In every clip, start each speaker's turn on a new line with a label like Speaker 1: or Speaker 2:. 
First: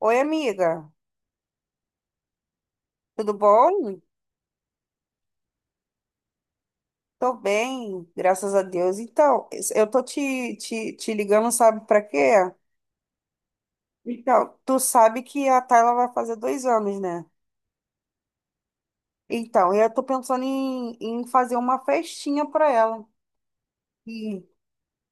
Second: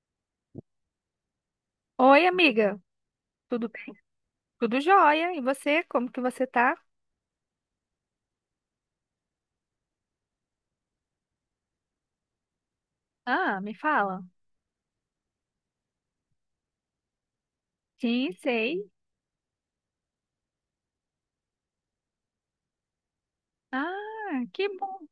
Speaker 1: Oi, amiga,
Speaker 2: Oi, amiga.
Speaker 1: tudo
Speaker 2: Tudo bem?
Speaker 1: bom?
Speaker 2: Tudo jóia. E você? Como que você tá?
Speaker 1: Tô bem, graças a Deus. Então, eu tô te ligando, sabe pra quê?
Speaker 2: Ah, me fala.
Speaker 1: Então, tu sabe que a Tayla vai fazer 2 anos, né?
Speaker 2: Sim, sei.
Speaker 1: Então, eu tô pensando em fazer uma festinha pra ela.
Speaker 2: Ah,
Speaker 1: E,
Speaker 2: que bom.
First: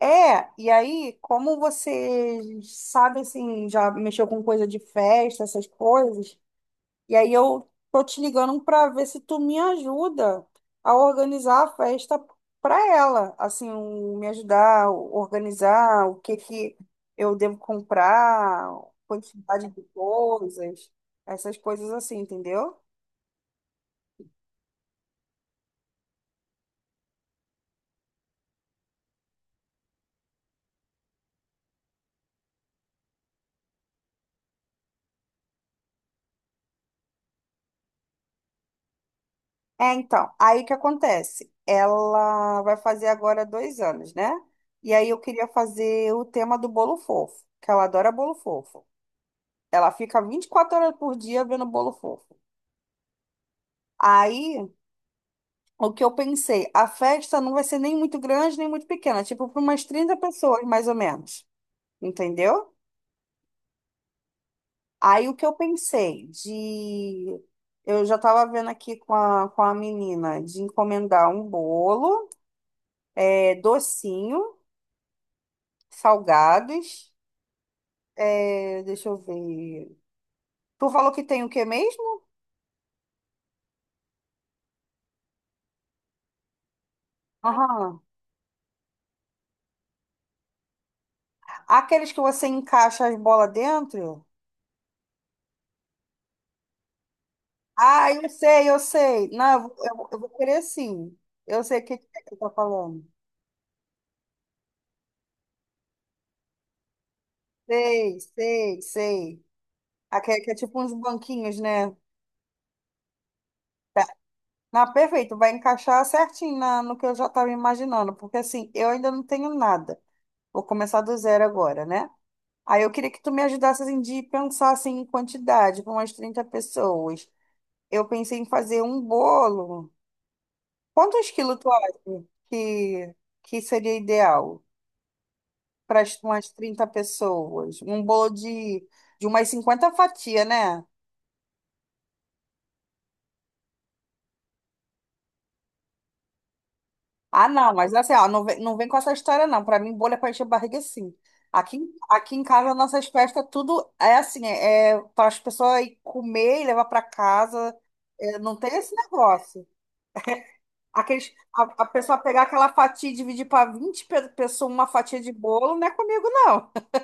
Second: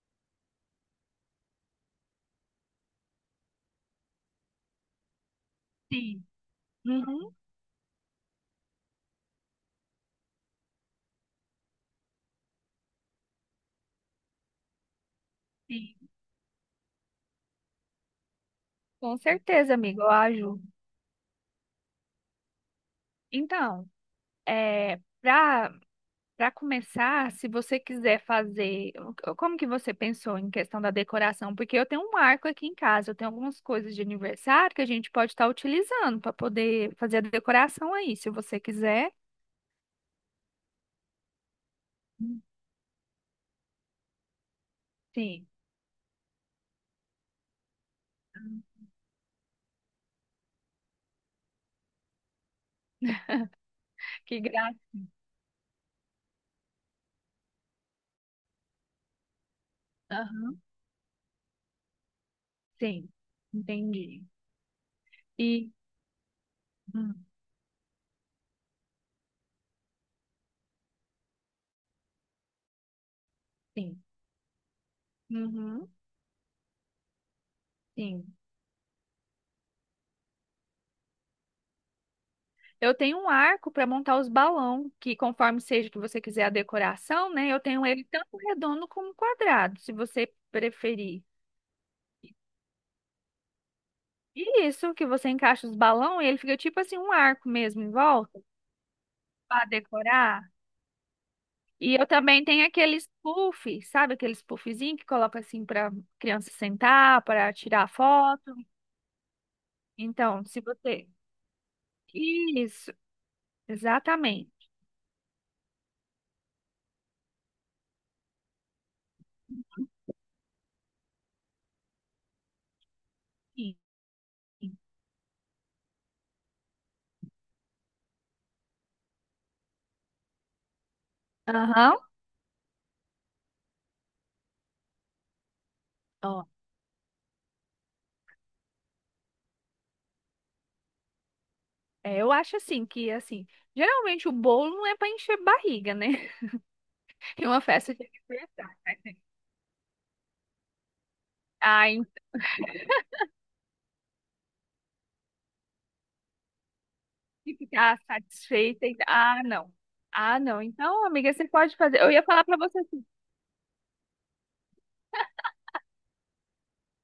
Speaker 1: e aí, como você sabe, assim, já mexeu com coisa de festa, essas
Speaker 2: Sim.
Speaker 1: coisas, e aí
Speaker 2: Uhum,
Speaker 1: eu tô te ligando para ver se tu me ajuda a organizar a festa para ela, assim, me ajudar a
Speaker 2: sim.
Speaker 1: organizar o que que eu devo comprar,
Speaker 2: Com
Speaker 1: quantidade
Speaker 2: certeza,
Speaker 1: de
Speaker 2: amiga. Eu ajudo.
Speaker 1: coisas, essas coisas assim, entendeu?
Speaker 2: Então, é, para começar, se você quiser fazer, o- como que você pensou em questão da decoração? Porque eu tenho um marco aqui em casa, eu tenho algumas coisas de aniversário que a gente pode estar utilizando para poder fazer a decoração aí, se você quiser.
Speaker 1: É, então, aí o que acontece? Ela vai fazer agora 2 anos, né? E aí eu queria
Speaker 2: Sim.
Speaker 1: fazer o tema do bolo fofo, que ela adora bolo fofo. Ela fica 24 horas por dia vendo bolo fofo.
Speaker 2: Que
Speaker 1: Aí
Speaker 2: graça.
Speaker 1: o que eu pensei, a festa não vai ser nem muito grande, nem muito pequena, tipo para umas 30 pessoas, mais ou menos, entendeu?
Speaker 2: Sim, entendi.
Speaker 1: Aí o que eu
Speaker 2: E
Speaker 1: pensei
Speaker 2: Hum.
Speaker 1: de. Eu já estava vendo aqui com a menina de encomendar um bolo, é,
Speaker 2: Sim,
Speaker 1: docinho,
Speaker 2: Uhum,
Speaker 1: salgados.
Speaker 2: sim.
Speaker 1: É, deixa eu ver. Tu falou que tem o que mesmo?
Speaker 2: Eu tenho um arco para montar os balão, que conforme seja que você quiser a decoração, né? Eu tenho
Speaker 1: Aham.
Speaker 2: ele tanto redondo como quadrado, se você preferir.
Speaker 1: Aqueles que você encaixa as bolas dentro?
Speaker 2: E isso que você encaixa os balão e ele fica tipo assim um arco mesmo em
Speaker 1: Ah, eu
Speaker 2: volta
Speaker 1: sei, eu sei. Não, eu,
Speaker 2: para
Speaker 1: vou- eu, vou eu vou
Speaker 2: decorar.
Speaker 1: querer sim. Eu sei o
Speaker 2: E
Speaker 1: que que
Speaker 2: eu
Speaker 1: você
Speaker 2: também
Speaker 1: tá
Speaker 2: tenho
Speaker 1: falando.
Speaker 2: aqueles puff, sabe aqueles puffzinho que coloca assim para criança sentar, para tirar
Speaker 1: Sei,
Speaker 2: foto.
Speaker 1: sei, sei. Aqui é,
Speaker 2: Então,
Speaker 1: que é
Speaker 2: se
Speaker 1: tipo uns
Speaker 2: você
Speaker 1: banquinhos, né?
Speaker 2: Isso,
Speaker 1: Tá.
Speaker 2: exatamente.
Speaker 1: Na perfeito, vai encaixar certinho no que eu já estava imaginando, porque assim, eu ainda não tenho nada. Vou começar do zero agora, né? Aí eu queria que tu me
Speaker 2: Sim.
Speaker 1: ajudasse assim, de pensar assim, em quantidade, para umas 30 pessoas. Eu pensei em fazer um bolo. Quantos quilos tu
Speaker 2: Aham.
Speaker 1: acha que, que seria ideal para
Speaker 2: Ó,
Speaker 1: umas 30 pessoas? Um bolo de umas 50 fatias, né?
Speaker 2: é, eu acho assim que assim, geralmente o bolo não é para encher barriga, né? E
Speaker 1: Ah,
Speaker 2: uma
Speaker 1: não, mas
Speaker 2: festa tem
Speaker 1: assim,
Speaker 2: que
Speaker 1: ó,
Speaker 2: ser
Speaker 1: não vem com essa
Speaker 2: assim.
Speaker 1: história, não. Pra mim, bolha é pra encher a barriga, sim. Aqui,
Speaker 2: Ai,
Speaker 1: aqui em casa, nossas festas, tudo é assim, é para as pessoas ir comer e levar pra
Speaker 2: tem que
Speaker 1: casa.
Speaker 2: ficar
Speaker 1: É, não tem
Speaker 2: satisfeita.
Speaker 1: esse
Speaker 2: E- tá, ah,
Speaker 1: negócio.
Speaker 2: não. Ah, não. Então,
Speaker 1: Aqueles,
Speaker 2: amiga, você pode
Speaker 1: a
Speaker 2: fazer. Eu
Speaker 1: pessoa
Speaker 2: ia
Speaker 1: pegar
Speaker 2: falar para
Speaker 1: aquela
Speaker 2: você assim.
Speaker 1: fatia e dividir pra 20 pessoas uma fatia de bolo, não é comigo, não.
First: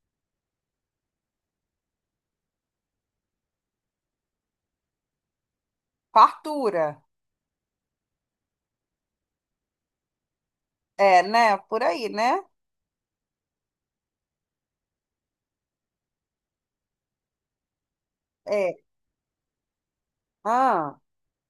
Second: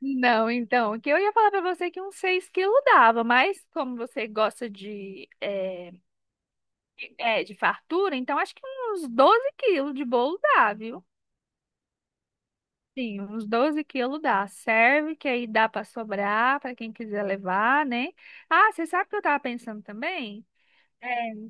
Speaker 2: Não, então, que eu ia falar para você que uns 6 quilos dava, mas como você gosta de,
Speaker 1: Fartura.
Speaker 2: de fartura, então acho que uns 12 quilos de bolo dá, viu?
Speaker 1: É, né? Por aí, né?
Speaker 2: Sim, uns 12 quilos dá. Serve, que aí dá para sobrar para quem quiser levar, né? Ah,
Speaker 1: É.
Speaker 2: você sabe o que eu tava pensando também?
Speaker 1: Ah.
Speaker 2: É,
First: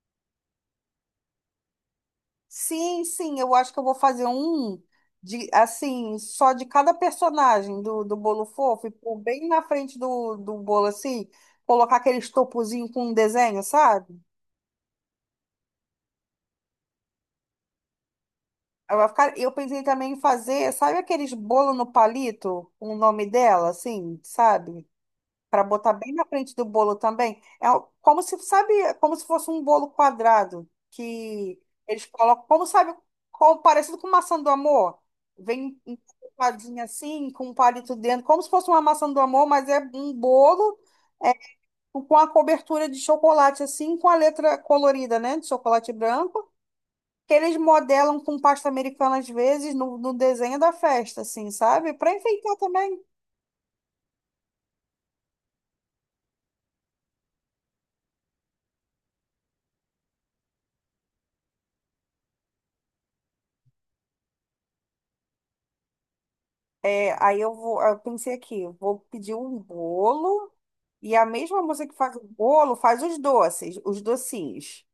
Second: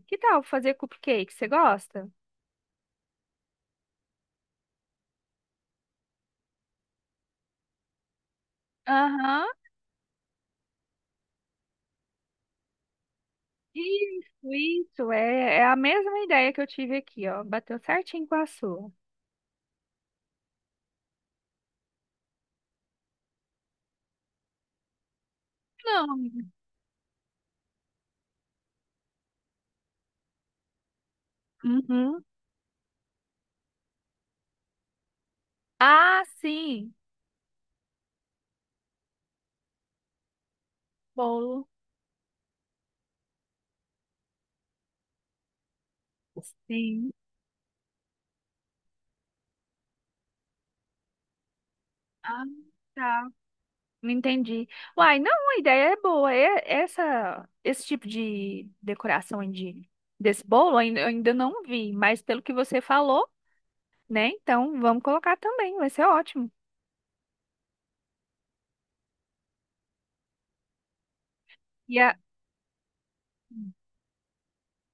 Speaker 2: que tal fazer cupcake? Você gosta?
Speaker 1: Sim, sim, eu acho que eu vou fazer um de assim, só de cada personagem do bolo fofo, e pôr
Speaker 2: Aham.
Speaker 1: bem na frente do bolo assim, colocar aquele estopozinho com um desenho, sabe?
Speaker 2: Isso, isso. É, é a mesma ideia que eu tive aqui, ó. Bateu certinho com a sua.
Speaker 1: Aí vai ficar, eu pensei também em fazer, sabe aqueles bolo no palito, com o nome dela, assim, sabe? Para botar bem
Speaker 2: Não,
Speaker 1: na frente do bolo também. Como se, sabe, como se fosse um bolo quadrado que eles
Speaker 2: uhum.
Speaker 1: colocam, como sabe, como, parecido com maçã do amor. Vem
Speaker 2: Ah,
Speaker 1: empadinha
Speaker 2: sim.
Speaker 1: assim, com um palito dentro, como se fosse uma maçã do amor, mas é um bolo é,
Speaker 2: Bolo.
Speaker 1: com a cobertura de chocolate assim, com a letra colorida, né, de chocolate branco.
Speaker 2: Sim.
Speaker 1: Que eles modelam com pasta americana às vezes no desenho da festa, assim, sabe? Para
Speaker 2: Ah,
Speaker 1: enfeitar também.
Speaker 2: tá. Entendi. Uai, não, a ideia é boa. É, essa, esse tipo de decoração aí de, desse bolo ainda- eu ainda não vi, mas pelo que você falou, né? Então vamos colocar também, vai ser ótimo.
Speaker 1: É, eu pensei aqui, eu vou pedir um bolo e a mesma moça que
Speaker 2: E
Speaker 1: faz
Speaker 2: a,
Speaker 1: o bolo faz os doces, os docinhos.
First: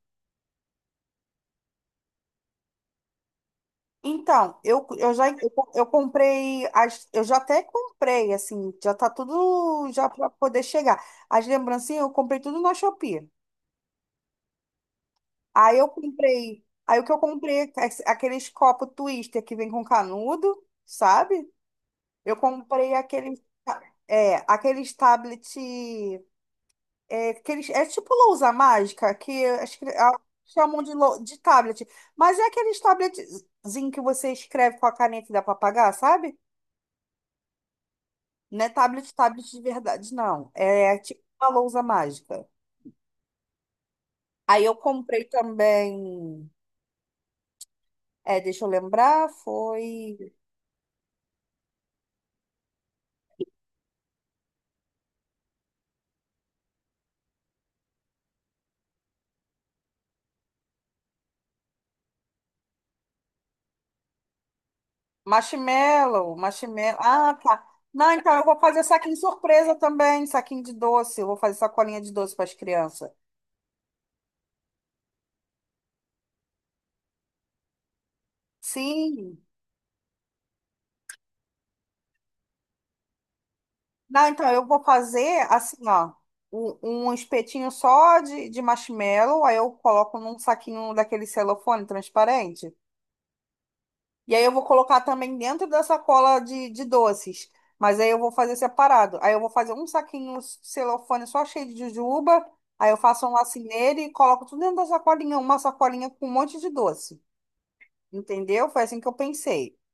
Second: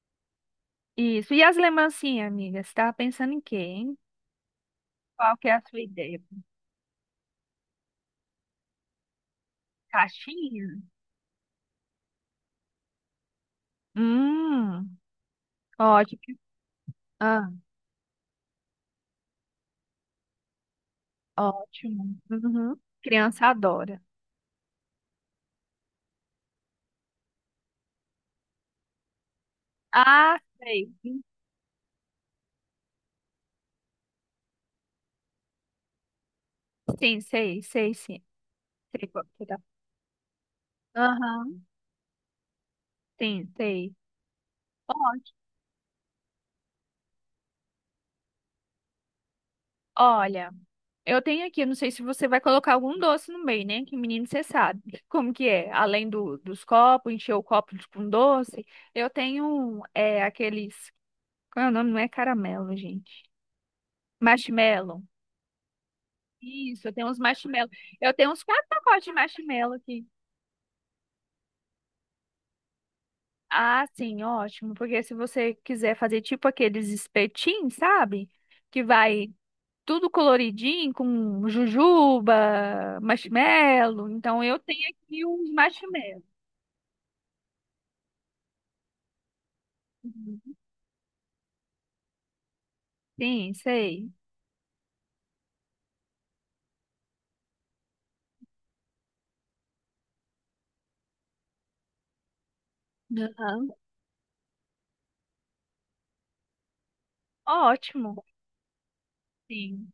Speaker 2: isso. E as lembrancinhas, amiga? Você tava pensando em quê, hein?
Speaker 1: Então, eu, eu já
Speaker 2: Qual que
Speaker 1: eu,
Speaker 2: é a
Speaker 1: co-
Speaker 2: sua
Speaker 1: eu
Speaker 2: ideia?
Speaker 1: comprei, eu já até comprei, assim, já tá tudo já para poder
Speaker 2: Caixinha?
Speaker 1: chegar. As lembrancinhas eu comprei tudo na Shopee.
Speaker 2: Hum,
Speaker 1: Aí eu
Speaker 2: ótimo.
Speaker 1: comprei, aí o que eu
Speaker 2: Ah,
Speaker 1: comprei, aqueles copos Twister que vem com canudo, sabe?
Speaker 2: ótimo.
Speaker 1: Eu
Speaker 2: Uhum.
Speaker 1: comprei aqueles,
Speaker 2: Criança adora.
Speaker 1: aqueles tablet. É, que eles, é tipo lousa mágica, que acho que ah,
Speaker 2: Ah,
Speaker 1: chamam
Speaker 2: sei.
Speaker 1: de tablet. Mas é aqueles tabletzinho que você escreve com a caneta e dá para apagar, sabe?
Speaker 2: Sim, sei, sei, sim.
Speaker 1: Não é
Speaker 2: Sei
Speaker 1: tablet,
Speaker 2: qual que você
Speaker 1: tablet
Speaker 2: tá.
Speaker 1: de verdade, não. É tipo uma
Speaker 2: Aham,
Speaker 1: lousa mágica.
Speaker 2: sim, sei.
Speaker 1: Aí eu comprei
Speaker 2: Ótimo.
Speaker 1: também. É, deixa eu lembrar, foi.
Speaker 2: Olha, eu tenho aqui, eu não sei se você vai colocar algum doce no meio, né? Que menino, você sabe como que é. Além do, dos copos, encher o copo de- com doce, eu tenho um, é, aqueles... Qual é o nome? Não é caramelo, gente. Marshmallow.
Speaker 1: Marshmallow,
Speaker 2: Isso, eu
Speaker 1: marshmallow.
Speaker 2: tenho uns
Speaker 1: Ah, tá.
Speaker 2: marshmallow.
Speaker 1: Não,
Speaker 2: Eu tenho
Speaker 1: então
Speaker 2: uns
Speaker 1: eu vou
Speaker 2: quatro
Speaker 1: fazer
Speaker 2: pacotes de
Speaker 1: saquinho surpresa
Speaker 2: marshmallow aqui.
Speaker 1: também, saquinho de doce. Eu vou fazer sacolinha de doce para as crianças.
Speaker 2: Ah, sim, ótimo. Porque se você quiser fazer tipo aqueles espetinhos, sabe? Que vai
Speaker 1: Sim.
Speaker 2: tudo coloridinho, com jujuba, marshmallow.
Speaker 1: Não,
Speaker 2: Então
Speaker 1: então
Speaker 2: eu
Speaker 1: eu vou
Speaker 2: tenho aqui
Speaker 1: fazer
Speaker 2: uns
Speaker 1: assim, ó,
Speaker 2: marshmallows.
Speaker 1: um espetinho só de marshmallow, aí eu coloco num
Speaker 2: Uhum.
Speaker 1: saquinho daquele celofane transparente.
Speaker 2: Sim, sei.
Speaker 1: E aí eu vou colocar também dentro da sacola de doces, mas aí eu vou fazer separado. Aí eu vou fazer um saquinho celofane só cheio de jujuba, aí eu faço um lacinho
Speaker 2: Aham.
Speaker 1: nele e coloco tudo dentro da sacolinha, uma sacolinha com um monte de doce.
Speaker 2: Ótimo.
Speaker 1: Entendeu? Foi assim que eu pensei.
Speaker 2: Sim,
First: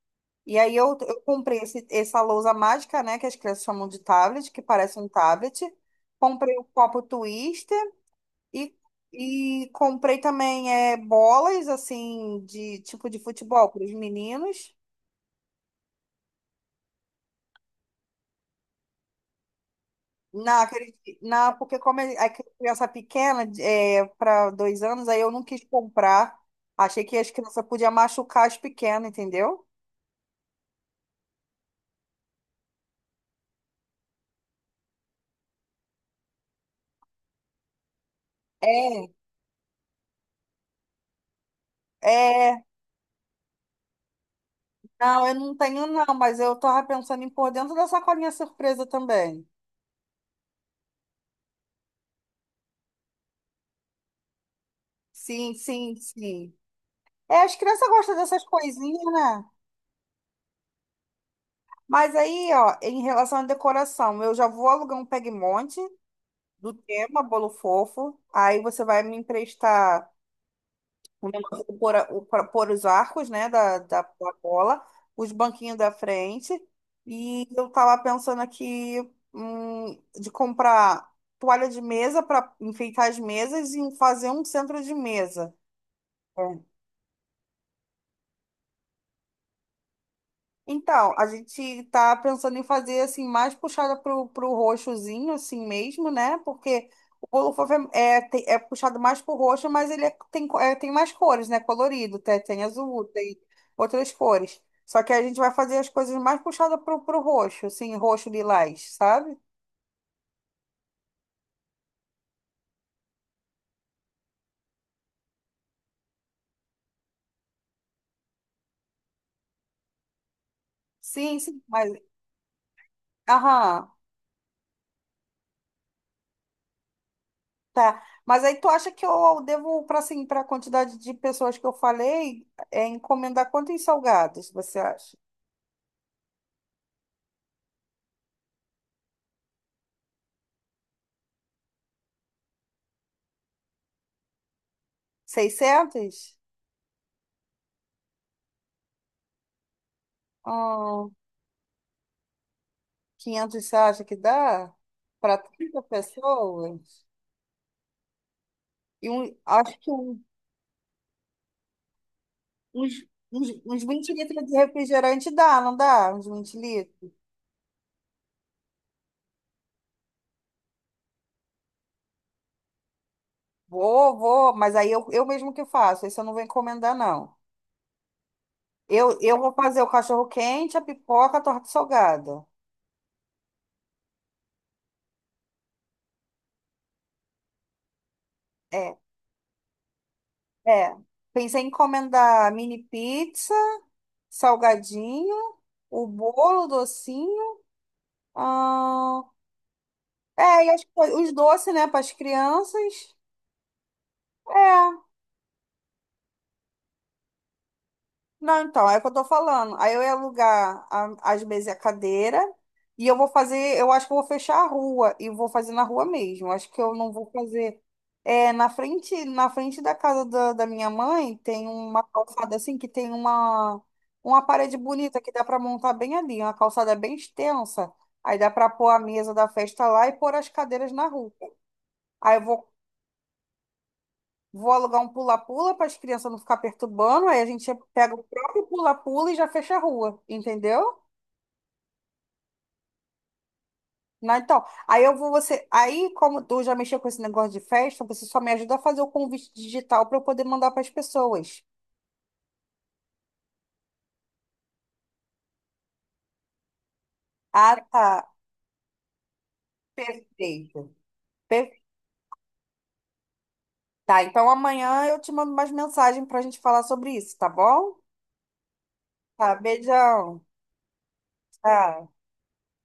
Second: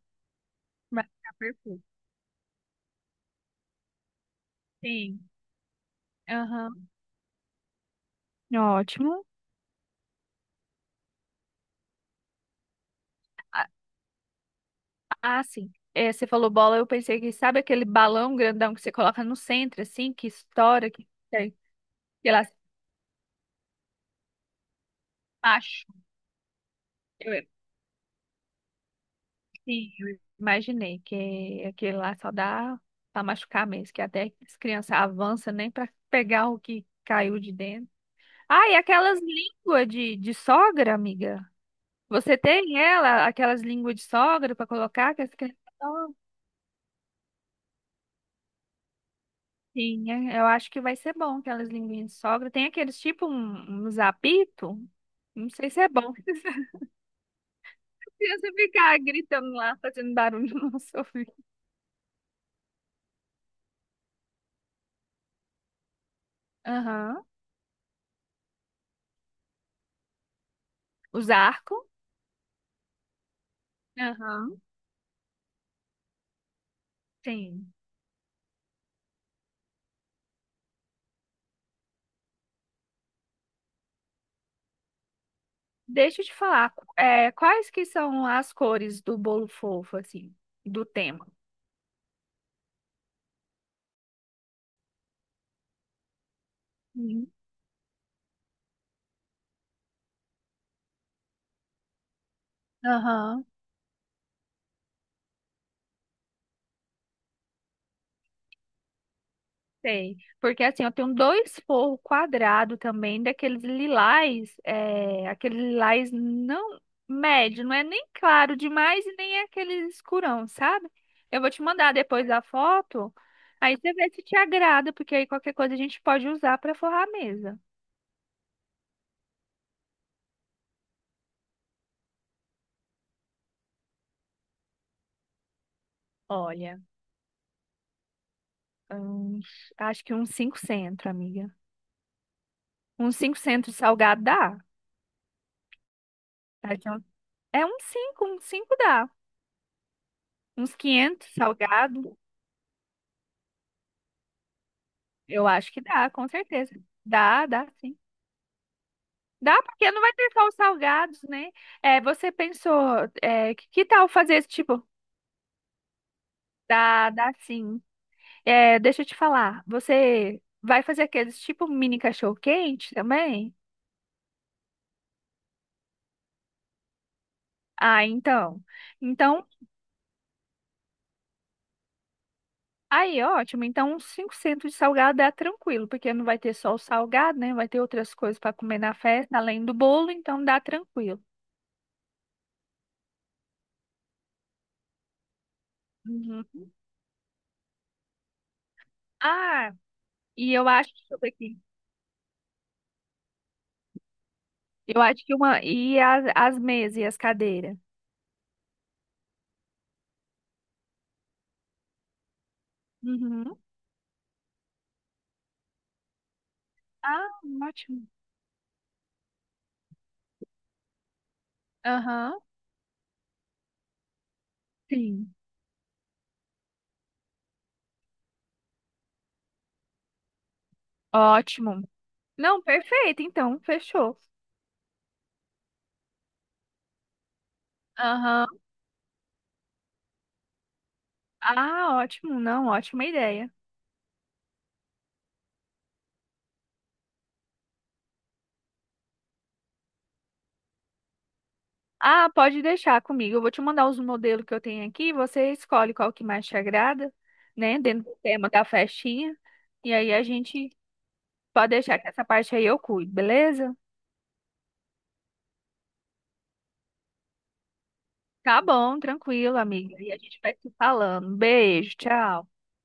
Speaker 1: E aí eu,
Speaker 2: vai
Speaker 1: eu
Speaker 2: ficar
Speaker 1: comprei
Speaker 2: perfeito.
Speaker 1: essa lousa mágica, né, que as crianças chamam de tablet, que parece um
Speaker 2: Sim,
Speaker 1: tablet. Comprei o
Speaker 2: aham.
Speaker 1: copo Twister e,
Speaker 2: Ótimo.
Speaker 1: e comprei também é, bolas, assim, de tipo de
Speaker 2: Ah,
Speaker 1: futebol para os meninos.
Speaker 2: ah, sim. É, você falou bola, eu pensei que sabe aquele balão grandão que você coloca no centro, assim, que estoura, que, sei
Speaker 1: Porque a
Speaker 2: lá,
Speaker 1: criança pequena, é, para 2 anos, aí eu não quis
Speaker 2: acho.
Speaker 1: comprar. Achei que as crianças podiam machucar as pequenas, entendeu?
Speaker 2: Sim, eu imaginei que aquele lá só dá para machucar mesmo, que até as crianças avançam nem para pegar o que caiu de dentro. Ah, e
Speaker 1: É,
Speaker 2: aquelas línguas de sogra, amiga? Você
Speaker 1: é.
Speaker 2: tem ela, aquelas línguas de sogra para colocar que
Speaker 1: Não,
Speaker 2: as
Speaker 1: eu não
Speaker 2: crianças
Speaker 1: tenho não,
Speaker 2: adoram?
Speaker 1: mas eu tava pensando em pôr dentro da sacolinha surpresa também.
Speaker 2: Sim, é, eu acho que vai ser bom aquelas linguinhas de sogra. Tem aqueles tipo um, uns apito, não
Speaker 1: Sim,
Speaker 2: sei se é
Speaker 1: sim,
Speaker 2: bom.
Speaker 1: sim. É, as crianças gostam dessas
Speaker 2: Criança ficar
Speaker 1: coisinhas, né?
Speaker 2: gritando lá, fazendo barulho no nosso ouvido.
Speaker 1: Mas aí, ó, em relação à decoração, eu já vou alugar um peg monte do tema
Speaker 2: Aham.
Speaker 1: Bolo Fofo. Aí você vai me emprestar o
Speaker 2: Os
Speaker 1: negócio de
Speaker 2: arcos.
Speaker 1: pôr, pra pôr os arcos, né, da
Speaker 2: Aham.
Speaker 1: cola, os banquinhos da frente. E eu
Speaker 2: Sim.
Speaker 1: tava pensando aqui, de comprar toalha de mesa para enfeitar as mesas e fazer um centro de mesa.
Speaker 2: Deixa eu te
Speaker 1: É.
Speaker 2: falar, é, quais que são as cores do bolo fofo, assim, do
Speaker 1: Então, a
Speaker 2: tema?
Speaker 1: gente tá pensando em fazer assim, mais puxada pro roxozinho, assim mesmo, né? Porque o
Speaker 2: Uhum.
Speaker 1: bolo fofo é puxado mais pro roxo, mas ele é- tem, co- é, tem mais cores, né? Colorido, tem, tem azul, tem
Speaker 2: Aham.
Speaker 1: outras cores. Só que a gente vai fazer as coisas mais puxadas pro roxo, assim, roxo lilás, sabe?
Speaker 2: Sei, porque assim, eu tenho dois forros quadrados também, daqueles lilás, é, aquele lilás não médio, não é nem claro demais e nem é aquele escurão, sabe?
Speaker 1: Sim,
Speaker 2: Eu vou
Speaker 1: sim,
Speaker 2: te
Speaker 1: mas.
Speaker 2: mandar depois a foto, aí
Speaker 1: Aham,
Speaker 2: você vê se te agrada, porque aí qualquer coisa a gente pode usar para forrar a mesa.
Speaker 1: tá. Mas aí tu acha que eu devo, para assim, para a quantidade de pessoas que eu falei, é, encomendar quantos salgados, você acha?
Speaker 2: Olha, uns- acho que uns cinco centro, amiga. Uns 500 salgado dá.
Speaker 1: 600.
Speaker 2: Tá? Então, é uns cinco dá. Uns
Speaker 1: Oh,
Speaker 2: 500 salgado,
Speaker 1: 500 você acha que dá para
Speaker 2: eu acho
Speaker 1: 30
Speaker 2: que dá, com certeza.
Speaker 1: pessoas?
Speaker 2: Dá, dá sim.
Speaker 1: E um,
Speaker 2: Dá,
Speaker 1: acho
Speaker 2: porque
Speaker 1: que
Speaker 2: não vai ter só os salgados, né? É, você
Speaker 1: uns,
Speaker 2: pensou, é,
Speaker 1: uns
Speaker 2: que tal
Speaker 1: 20
Speaker 2: fazer
Speaker 1: litros
Speaker 2: esse
Speaker 1: de
Speaker 2: tipo?
Speaker 1: refrigerante dá, não dá? Uns 20
Speaker 2: Dá,
Speaker 1: litros.
Speaker 2: dá sim. É, deixa eu te falar, você vai fazer aqueles tipo mini cachorro-quente também?
Speaker 1: Vou, vou, mas aí eu mesmo que faço, isso eu não vou encomendar, não.
Speaker 2: Ah, então.
Speaker 1: Eu
Speaker 2: Então,
Speaker 1: vou fazer o cachorro quente, a pipoca, a torta salgada.
Speaker 2: aí, ótimo. Então, uns 5 centos de salgado dá tranquilo, porque não vai ter só o salgado, né? Vai ter outras coisas para comer na
Speaker 1: É,
Speaker 2: festa, além do bolo, então dá
Speaker 1: é.
Speaker 2: tranquilo.
Speaker 1: Pensei em encomendar mini pizza, salgadinho, o bolo, o
Speaker 2: Uhum.
Speaker 1: docinho. Ah,
Speaker 2: Ah, e
Speaker 1: é,
Speaker 2: eu
Speaker 1: e acho que
Speaker 2: acho,
Speaker 1: foi
Speaker 2: deixa eu ver
Speaker 1: os
Speaker 2: aqui.
Speaker 1: doces, né, para as crianças.
Speaker 2: Eu
Speaker 1: É,
Speaker 2: acho que uma. E as mesas e as cadeiras.
Speaker 1: não, então, é o que eu tô falando. Aí eu ia alugar as mesas e a cadeira, e eu vou
Speaker 2: Uhum.
Speaker 1: fazer, eu acho que eu vou fechar a rua, e vou fazer na rua mesmo. Acho que eu não
Speaker 2: Ah,
Speaker 1: vou fazer.
Speaker 2: ótimo.
Speaker 1: É, na frente da casa da minha mãe, tem uma
Speaker 2: Aham.
Speaker 1: calçada assim, que tem uma parede bonita que
Speaker 2: Sim.
Speaker 1: dá para montar bem ali, uma calçada bem extensa. Aí dá para pôr a mesa da festa lá e pôr as cadeiras na rua.
Speaker 2: Ótimo.
Speaker 1: Aí eu
Speaker 2: Não,
Speaker 1: vou
Speaker 2: perfeito, então, fechou.
Speaker 1: Vou alugar um pula-pula para as crianças não ficar perturbando. Aí a gente pega o
Speaker 2: Aham.
Speaker 1: próprio pula-pula e já fecha a rua, entendeu?
Speaker 2: Ah, ótimo. Não, ótima ideia.
Speaker 1: Não, então, aí eu vou você. Aí, como tu já mexeu com esse negócio de festa, você só me ajuda a fazer o convite digital para eu poder mandar para as pessoas.
Speaker 2: Ah, pode deixar comigo. Eu vou te mandar os modelos que eu tenho aqui. Você escolhe qual que mais te agrada,
Speaker 1: Ah,
Speaker 2: né? Dentro do
Speaker 1: tá.
Speaker 2: tema da festinha. E aí a gente
Speaker 1: Perfeito.
Speaker 2: pode
Speaker 1: Per-
Speaker 2: deixar que essa parte aí eu cuido, beleza?
Speaker 1: Tá, então amanhã eu te mando mais mensagem para a gente falar sobre isso, tá bom?
Speaker 2: Tá bom,
Speaker 1: Tá,
Speaker 2: tranquilo, amiga. E a
Speaker 1: beijão.
Speaker 2: gente vai se falando. Beijo,
Speaker 1: Tchau.
Speaker 2: tchau.